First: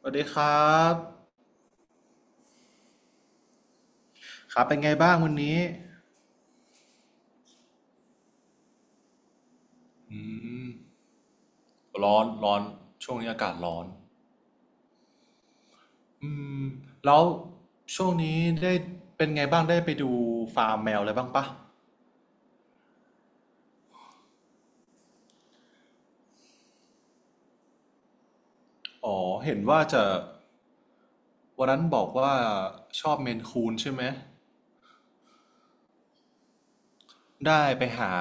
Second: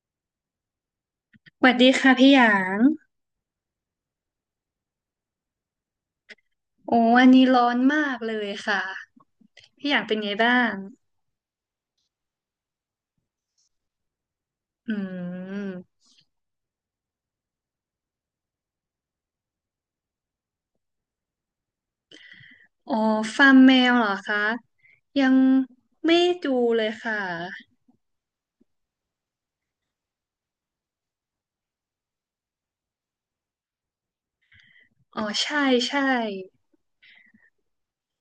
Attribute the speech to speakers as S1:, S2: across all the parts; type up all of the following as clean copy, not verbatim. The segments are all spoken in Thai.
S1: สวัสดีครับ
S2: สวัสดีค่ะพี่หยาง
S1: ครับเป็นไงบ้างวันนี้
S2: โอ้วันนี้ร้อนมากเลยค่ะ พี่หยางเป็น
S1: อื
S2: ไงบ้าง
S1: ม ร้อนช่วงนี้อากาศร้อน
S2: อืม
S1: อืม แล้วช่วงนี้ได้เป็นไงบ้างได้ไปดูฟาร์มแมวอะไรบ้างปะ
S2: อ๋อฟาร์มแมวเหรอคะ ยังไม่ดูเลยค่ะ
S1: อ๋อเห็นว่าจะวันนั้นบอกว่าชอบเมนคูนใช่ไหม
S2: อ๋อใช่ใช่
S1: ได้ไปหา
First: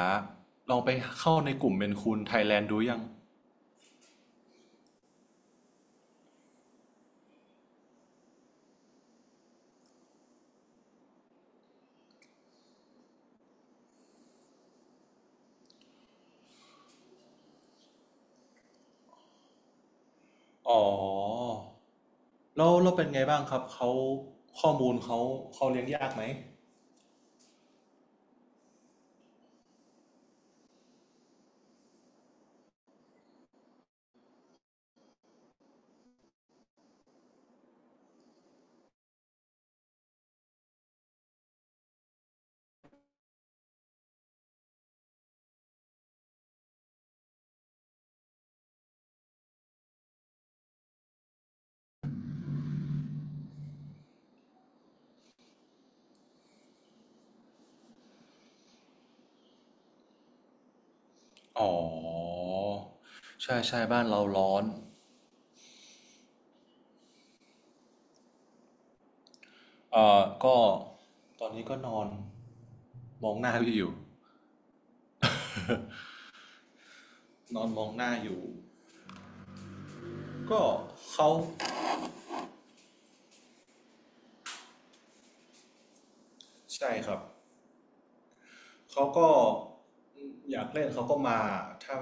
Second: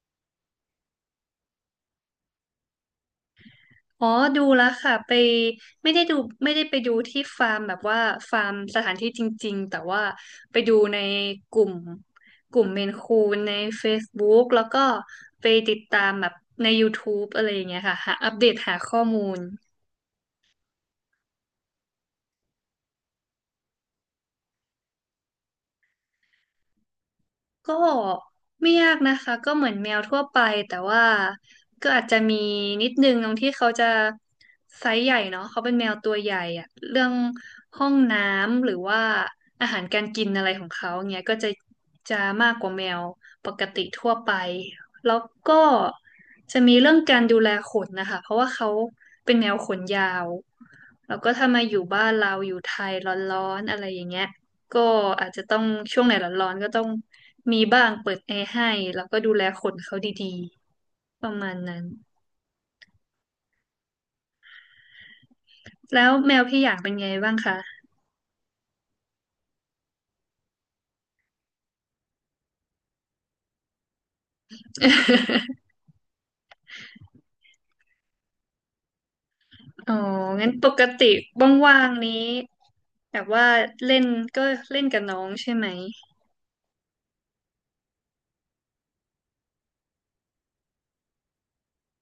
S1: ลองไปเข้าในกลุ่มเมนคูนไทยแลนด์ดูยัง
S2: อ๋อดูแล้วค่ะไปไม่ได้ดูไม่ได้ไปดูที่ฟาร์มแบบว่าฟาร์มสถานที่จริงๆแต่ว่าไปดูในกลุ่มกลุ่มเมนคูนใน Facebook แล้วก็ไปติดตามแบบใน YouTube อะไรอย่างเงี้ยค่ะหาอัปเดตหาข้อมูล
S1: อ๋อแล้วเราเป็นไงบ้างครับเขาข้อมูลเขาเขาเลี้ยงยากไหม
S2: ก็ไม่ยากนะคะก็เหมือนแมวทั่วไปแต่ว่าก็อาจจะมีนิดนึงตรงที่เขาจะไซส์ใหญ่เนาะเขาเป็นแมวตัวใหญ่อะเรื่องห้องน้ำหรือว่าอาหารการกินอะไรของเขาเงี้ยก็จะมากกว่าแมวปกติทั่วไปแล้วก็จะมีเรื่องการดูแลขนนะคะเพราะว่าเขาเป็นแมวขนยาวแล้วก็ถ้ามาอยู่บ้านเราอยู่ไทยร้อนๆอะไรอย่างเงี้ย ก็อาจจะต้องช่วงไหนร้อนๆก็ต้องมีบ้างเปิดแอร์ให้แล้วก็ดูแลขนเขาดีๆประมาณ
S1: อ๋อ
S2: นั้น
S1: ใช่ใช่บ้านเราร้อน
S2: แล้วแมวพี่อย่างเป็นไงบ้างคะ
S1: ก็ตอนนี้ก็นอนมองหน้าพี่อยู่ นอนมองหน้าอยู่
S2: อ๋องั้น
S1: ก็
S2: ปกติ
S1: เขา
S2: ว่างๆนี้แบบว่าเล่นก็เล่นกับน้องใช่ไหม
S1: ใช่ครับเขาก็อยากเล่นเขาก็มาถ้า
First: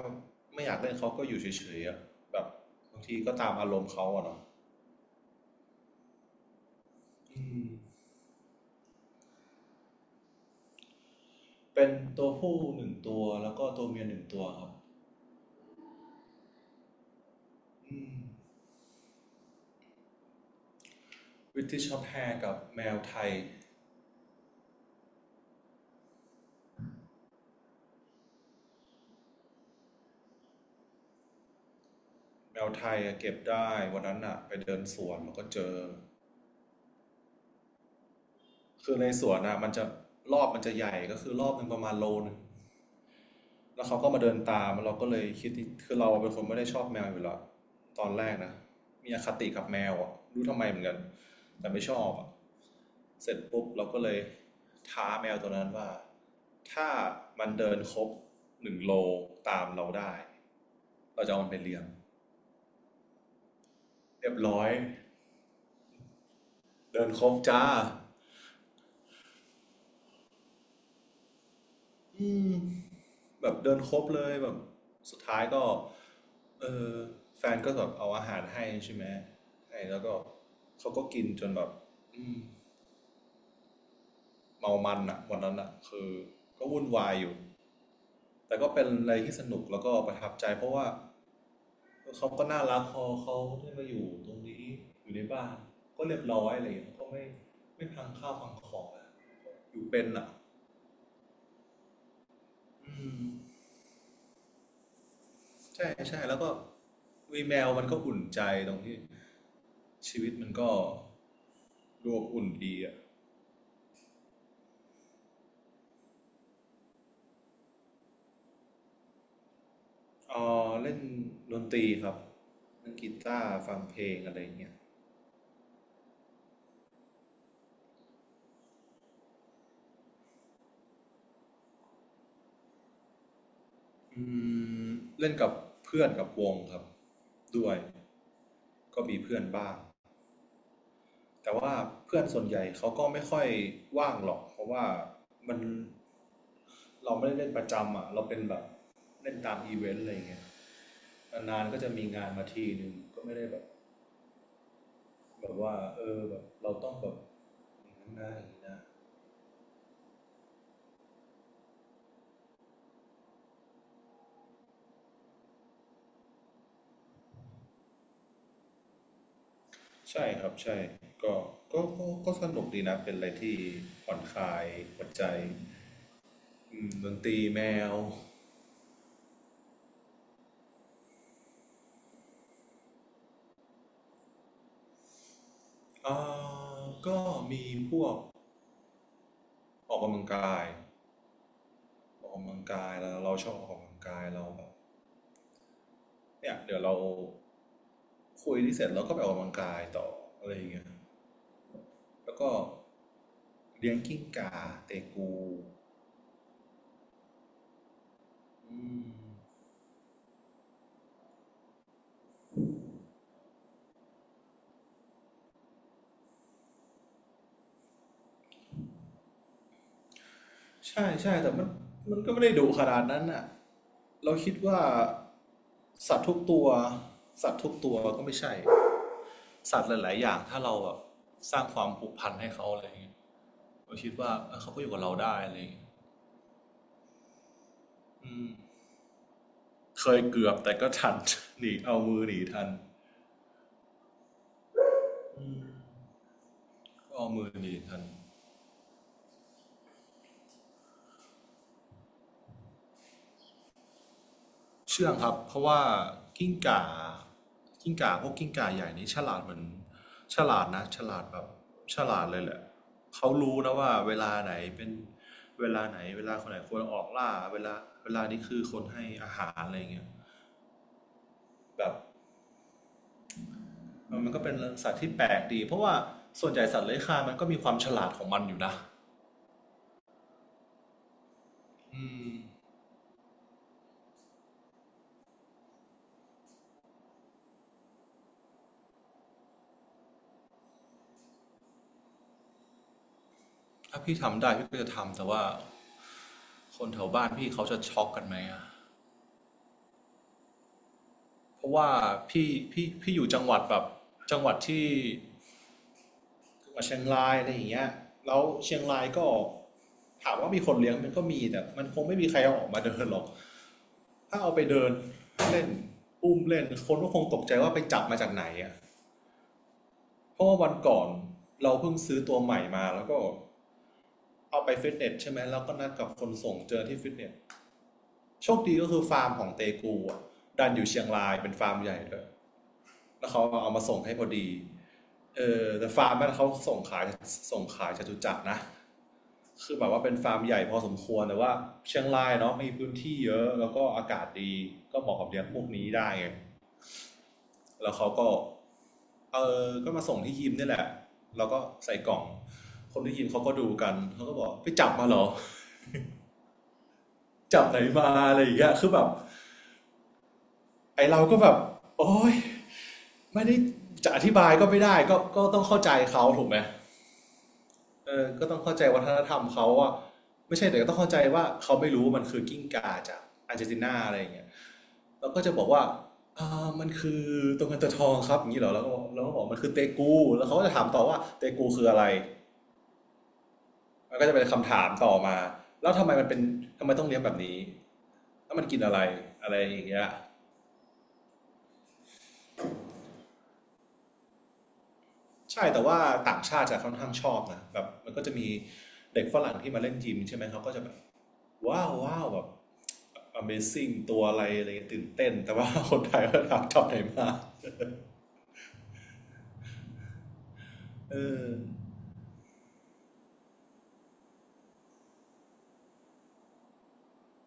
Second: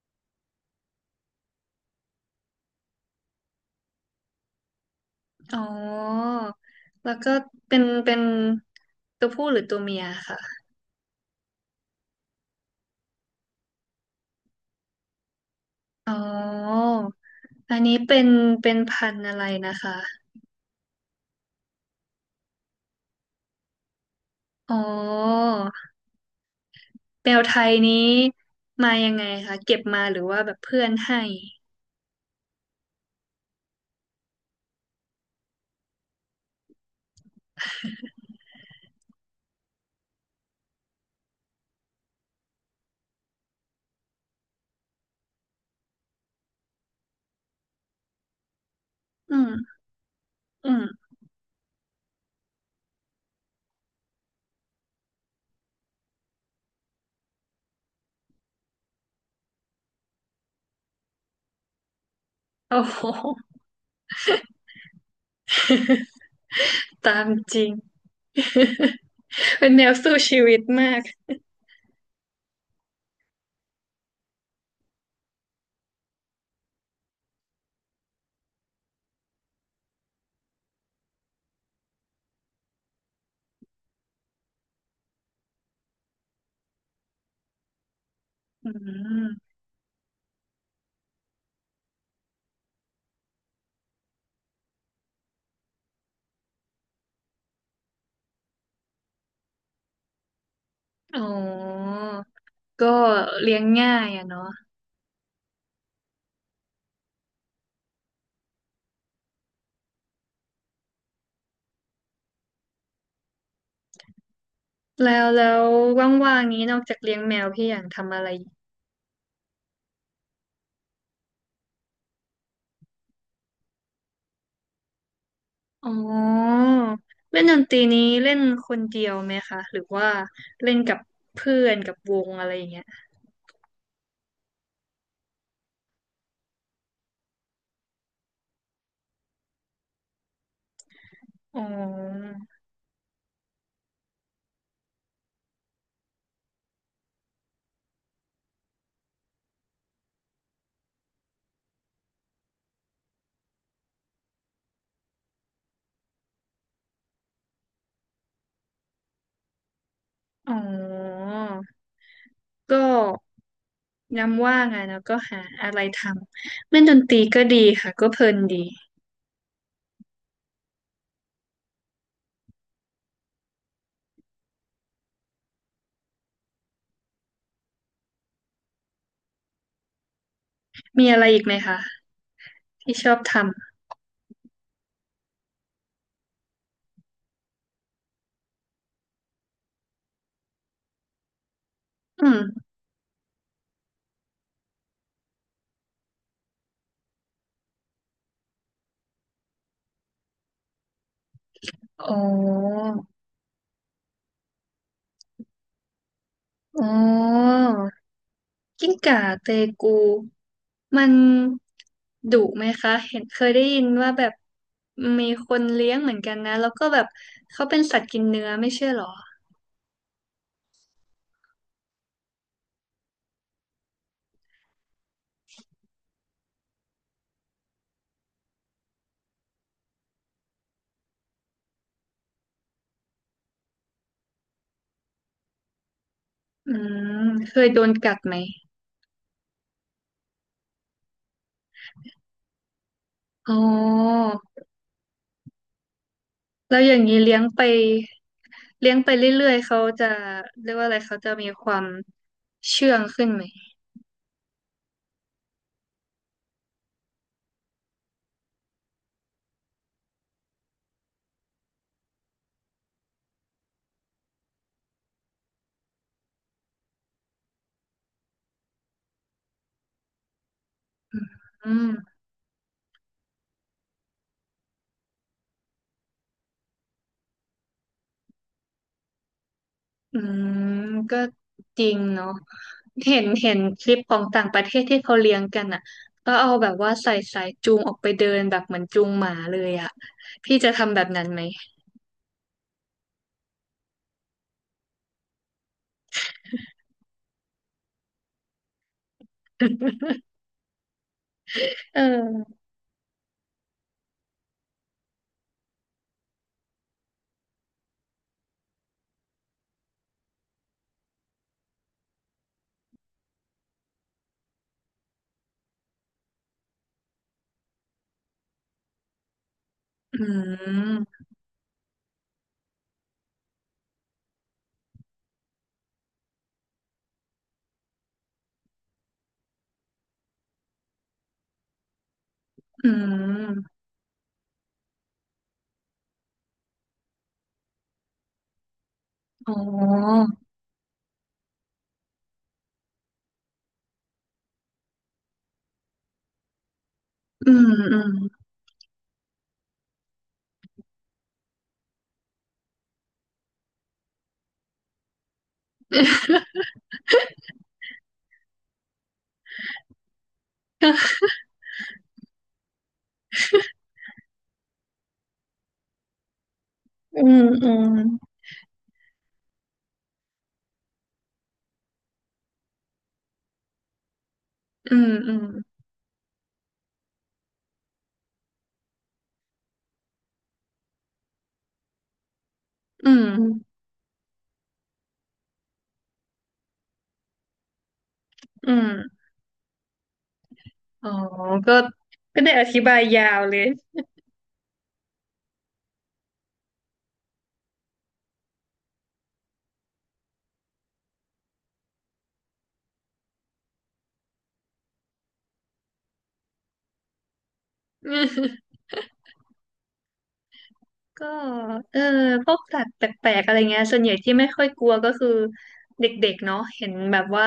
S1: ไม่อยากเล่นเขาก็อยู่เฉยๆอะแบบบางทีก็ตามอารมณ์เขาอะเนาะ
S2: อ๋อแล้วก็
S1: อืม
S2: เป็นตัวผู้หรือตัวเมียค่ะ
S1: เป็นตัวผู้หนึ่งตัวแล้วก็ตัวเมียหนึ่งตัวครับ
S2: อ๋ออันนี้
S1: อื
S2: เป็
S1: ม
S2: นเป็นพันธุ์อะไรนะคะ
S1: b r i t i s แ s h กับแมวไทย
S2: อ๋อ แมวไทยนี้มายังไงคะ เก็บมาหรือว่าแบบเพื่อนให้
S1: แมวไทยเก็บได้วันนั้นอะไปเดินสวนมันก็เจอคือในสวนอะมันจะรอบมันจะใหญ่ก็คือรอบหนึ่งประมาณโลนึงแล้วเขาก็มาเดินตามเราก็เลยคิดที่คือเราเป็นคนไม่ได้ชอบแมวอยู่แล้วตอนแรกนะมีอค
S2: อื
S1: ติ
S2: ม
S1: กับแมวอะรู้ทำไม
S2: อื
S1: เหมือนกัน
S2: ม
S1: แต่ไม่ชอบอะเสร็จปุ๊บเราก็เลยท้าแมวตัวนั้นว่าถ้ามันเดินครบ1 โลตามเราได้เราจะเอามันไปเลี้ยง
S2: โอ้โห
S1: เรียบร้อยเดิน
S2: ตา
S1: ค
S2: ม
S1: รบ
S2: จ
S1: จ้า
S2: ริง เป็นแมวสู้ชีวิตมาก
S1: อืม แบบเดินครบเลยแบบสุดท้ายก็เออแฟนก็แบบเอาอาหารให้ใช่ไหมให้แล้วก็เขาก็กินจนแบบอืมเมามันอะวันนั้นอะคือก็วุ่นวายอยู่แต่
S2: อื
S1: ก็เป็นอะไรที่ส
S2: ม
S1: นุกแล้วก็ประทับใจเพราะว่าเขาก็น่ารักพอเขาได้มาอยู่ตรงนี้อยู่ในบ้านก็เรียบร้อยอะไรอย่างเงี้ยก็ไม่พังข้าวพังของอะอยู่เป็นอะ
S2: อ๋อก็
S1: อืม
S2: เลี้ยงง่ายอะเนาะ
S1: ใช่ใช่แล้วก็วีแมวมันก็อุ่นใจตรงที่ชีวิตมันก็ดูอบอุ่นดีอ่ะ
S2: แล้วว่างๆนี้นอกจากเลี้ยงแมวพี่อย่างทำอะไรอีก
S1: เออเล่นดนตรีครับเล่นกีตาร์ฟังเพลงอะไรอย่างเงี้ย
S2: อ๋อเล่นดนตรีนี้เล่นคนเดียวไหมคะ หรือว่าเล่นกับเพื่อนกับวงอะไรอย่างเงี้ย
S1: อืมเล่นกับเพื่อนกับวงครับด้วยก็มีเพื่อนบ้างแต่
S2: อ๋
S1: ว่าเพื่อ
S2: อ
S1: นส่วนใหญ่เขาก็ไม่ค่อยว่างหรอกเพราะว่ามันเราไม่ได้เล่นประจำอ่ะเราเป็นแบบเล่นตามอีเวนต์อะไรอย่างเงี้ย นานๆก็จะมีงานมาทีหนึ่งก็ไม่ได้แบบแบบว่าเออแบบเราต้องแบบอย่างนั้นนะอย่างนี้นะ
S2: อ๋อ ก็ย้ำว่างอะแล้วก็หาอะไรทำเล่นดนตรีก็ดีค่ะก็เพลินดี
S1: ใช่ครับใช่ก็ก็สนุกดีนะเป็นอะไรที่ผ่อนคลายหัวใจอืมดนตรีแมว
S2: มีอะไรอีกไหมคะที่ชอบท
S1: อ่าก็มีพวกออกกำลังกาย
S2: ำ
S1: อ
S2: อื
S1: อ
S2: ม
S1: กกำลังกายแล้วเราชอบออกกำลังกายเราแบบเนี่ยเดี๋ยวเราคุยที่เสร็จเราก็ไปออกกำลังกายต่ออะไรอย่างเงี้ย
S2: อ๋อ
S1: แล้วก็เลี้ยงกิ้งก่าเตกู
S2: อ๋อ
S1: อื
S2: กิ้ง
S1: ม
S2: ก่าเตกูมันดุไหมคะเห็นเคยได้ยินว่าแบบมีคนเลี้ยงเหมือนกันนะแล้วก็แบบเขาเป็นสัตว์กินเนื้อไม่ใช่เหรอ
S1: ใช่ใช่แต่มันก็ไม่ได้ดุขนาดนั้นน่ะเราคิดว่าสัตว์ทุกตัวสัตว์ทุกตัวก็ไม่ใช่สัตว์หลายๆอย่างถ้าเราแบบสร้างความผูกพันให้เขาอะไรอย่างเงี้ยเราคิดว่าเอ้ยเขาก็อยู่กับเราได้อะไรอย่างเงี้ย
S2: อืมเคยโดนกัดไหม
S1: อืมเคยเกือบแต่ก็ทัน หนีเอามือหนีทัน
S2: อ๋อ
S1: อืม
S2: แล้วอย่าง
S1: ก็
S2: นี้
S1: เอา
S2: เลี้ยง
S1: มือ
S2: ไป
S1: หนีทัน
S2: เลี้ยงไปเรื่อยๆเขาจะเรียกว่าอะไรเขาจะมีความเชื่องขึ้นไหม
S1: เชื่องครับเพราะว่ากิ้งก่ากิ้งก่าพวกกิ้งก่าใหญ่นี้ฉลาดเหมือนฉลาดนะฉลาดแบบฉลาดเลยแหละเขารู้นะว่าเวลาไหนเป็นเวลาไหนเวลาคนไหนควรออกล่าเวลาเวลานี้คือคนให้อาหารอะไรเงี้ย
S2: อื
S1: แบบ
S2: ม
S1: มันก็เป็นสัตว์ที่แปลกดีเพราะว่าส่วนใหญ่สัตว์เลื้อยคลานมันก็มีความฉลาดของมันอยู่นะ
S2: อืม ก็จริงเนาะเห็นคลิปของต่างประเทศที่เขาเลี้ยงกันอ่ะก็เอาแบบว่าใส่สายจูงออกไปเดินแบบเหมือนจูงหมาเลยอ่ะพี่จะทำแบบนั้นไหม
S1: ถ้าพี่ทำได้พี่ก็จะทำแต่ว่าคนแถวบ้านพี่เขาจะช็อกกันไหมอะ เพราะว่า
S2: เ
S1: พี่
S2: ออ
S1: พี่พี่อยู่จังหวัดแบบจังหวัดที่ กับเชียงรายอะไรอย่างเงี้ยแล้วเชียงรายก็ถามว่ามีคนเลี้ยงมันก็มีแต่มันคงไม่มีใครเอาออกมาเดินหรอกถ้าเอาไปเดินเล่นอุ้มเล่นคนก็คงตกใจว่าไปจับมาจากไหนอ่ะ
S2: อื
S1: เพราะว่าวันก่อน
S2: ม
S1: เราเพิ่งซื้อตัวใหม่มาแล้วก็เอาไปฟิตเนสใช่ไหมแล้วก็นัดกับคนส่งเจอที่ฟิตเนสโชคดีก็คือฟาร์มของเตกูอ่ะดันอยู่เชียงรายเป็นฟาร์มใหญ่เลย
S2: อื
S1: แล้วเขาเอา
S2: ม
S1: มาส่งให้พอดีเออแต่ฟาร์มนั้นเขาส่งขายจตุจักรนะ
S2: อ๋
S1: คือแบบว่าเป็น
S2: อ
S1: ฟาร์มใหญ่พอสมควรแต่ว่าเชียงรายเนาะมีพื้นที่เยอะแล้วก็อากาศดีก็เหมาะกับเลี้ยงพวกนี้ได้ไง
S2: อืม
S1: แล้ว
S2: อื
S1: เขา
S2: ม
S1: ก็เออก็มาส่งที่ยิมนี่แหละแล้วก็ใส่กล่องคนที่ยิมเขาก็ดูกันเขาก็บอกไปจับมาเหรอจับไหนมาอะไรอย่างเงี้ยคือแบบไอเราก็แบบโอ๊ยไม่ได้จะอธิบายก็ไม่ได้ก็ต้องเข้าใจเขาถูกไหม
S2: อืม
S1: เออก็ต้องเข้าใจวัฒนธรรมเขาอะไม่ใช่แต่ก็ต้องเข้าใจว่าเขาไม่รู้ว่ามันคือกิ้งก่าจากอาร์เจนตินาอะไรอย่างเงี้ย
S2: อืม
S1: แล้ว
S2: อื
S1: ก็
S2: ม
S1: จะบอกว่าอ่ามันคือตัวเงินตัวทองครับอย่างนี้เหรอแล้วก็บอกมันคือเตกูแล้วเขาก็จะถามต่อว่าเตกูคืออะไร
S2: อืมอืม
S1: มันก็จะเป็นคำถามต่อมาแล้วทำไมมันเป็นทำไมต้องเลี้ยงแบบนี้แล้วมัน
S2: อื
S1: กินอะไร
S2: ม
S1: อะไรอย่างเงี้ย
S2: อ๋อก็ก็ได้อธิบายยาวเลย
S1: ใช่แต่ว่าต่างชาติจะค่อนข้างชอบนะแบบมันก็จะมีเด็กฝรั่งที่มาเล่นยิมใช่ไหมเขาก็จะแบบ ว้าวว้าวแบบ Amazing ตัวอะไรอะไรเงี้ยตื่นเต้น แต่ว่าคนไทยก็ถามจอบไหนมา เอ
S2: ก็
S1: อ
S2: เออพวกสัตว์แปลกๆอะไรเงี้ยส่วนใหญ่ที่ไม่ค่อยกลัวก็คือเด็กๆเนาะเห็นแบบว่า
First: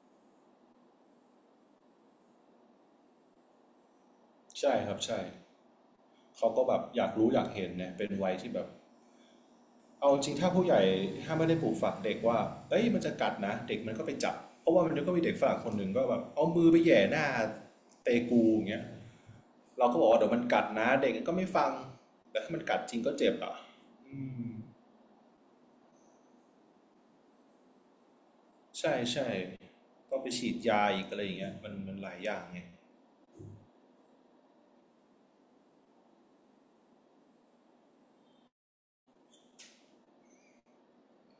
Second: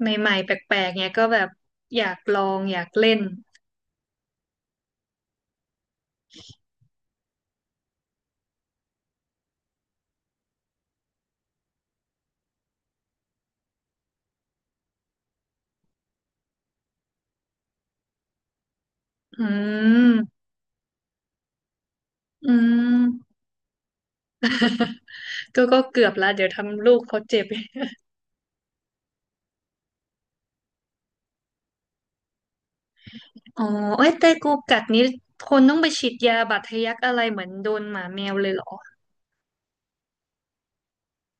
S2: ใหม่ๆแปลกๆเนี้ยก็แบบอยากลองอยากเล่น
S1: ใช่ครับใช่เขาก็แบบอยากรู้อยากเห็นเนี่ยเป็นวัยที่แบบเอาจริงถ้าผู้ใหญ่ถ้าไม่ได้ปลูกฝังเด็กว่าเอ้ยมันจะกัดนะเด็กมันก็ไปจับเพราะว่ามันก็มีเด็กฝรั่งคนหนึ่งก็แบบเอามือไปแหย่หน้าเตกูอย่างเงี้ย
S2: อื
S1: เราก็บอกว่าเดี๋ยวมัน
S2: ม
S1: กัดนะเด็กก็ไม่ฟังแต่
S2: อื
S1: ถ้ามันกัดจริงก็เจ็
S2: ม
S1: บอ่ะอืม
S2: ก็ก็เกือบละเดี๋ยวทำลูกเขาเจ็บ
S1: ใช่ใช่ก็ไปฉีดยาอีกอะไรอย่างเงี้ยมันหลายอย่างไง
S2: อ๋อเอ้ยแต่กูกัดนี้คนต้องไปฉีดยาบาดทะยักอะไรเหมือนโดนหมาแมวเลยเหรอ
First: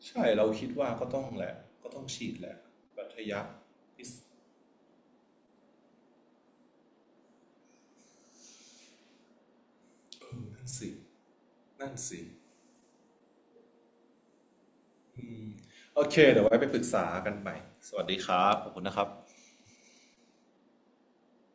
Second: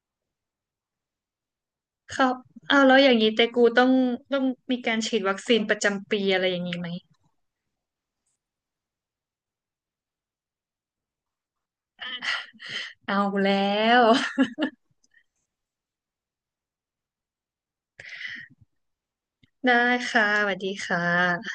S1: ใช่เราคิดว่าก็ต้องแหละก็ต้อง
S2: ค
S1: ฉี
S2: รั
S1: ด
S2: บ
S1: แหละ
S2: เอาวแล้ว
S1: บั
S2: อ
S1: ตร
S2: ย่าง
S1: ท
S2: นี้
S1: ยั
S2: แต่
S1: ก
S2: กูต้อง
S1: พิ
S2: ต้องมีการฉีดวัคซีนประจำปีอะไรอย่างนี้ไหม
S1: นั่นสินั่นสิ
S2: เอาแล้ว
S1: โอเคเดี๋ยวไว้ไปปรึกษากันใหม่สวัสดีครับขอบคุณนะครับ
S2: ได้ค่ะสวัสดีค่ะ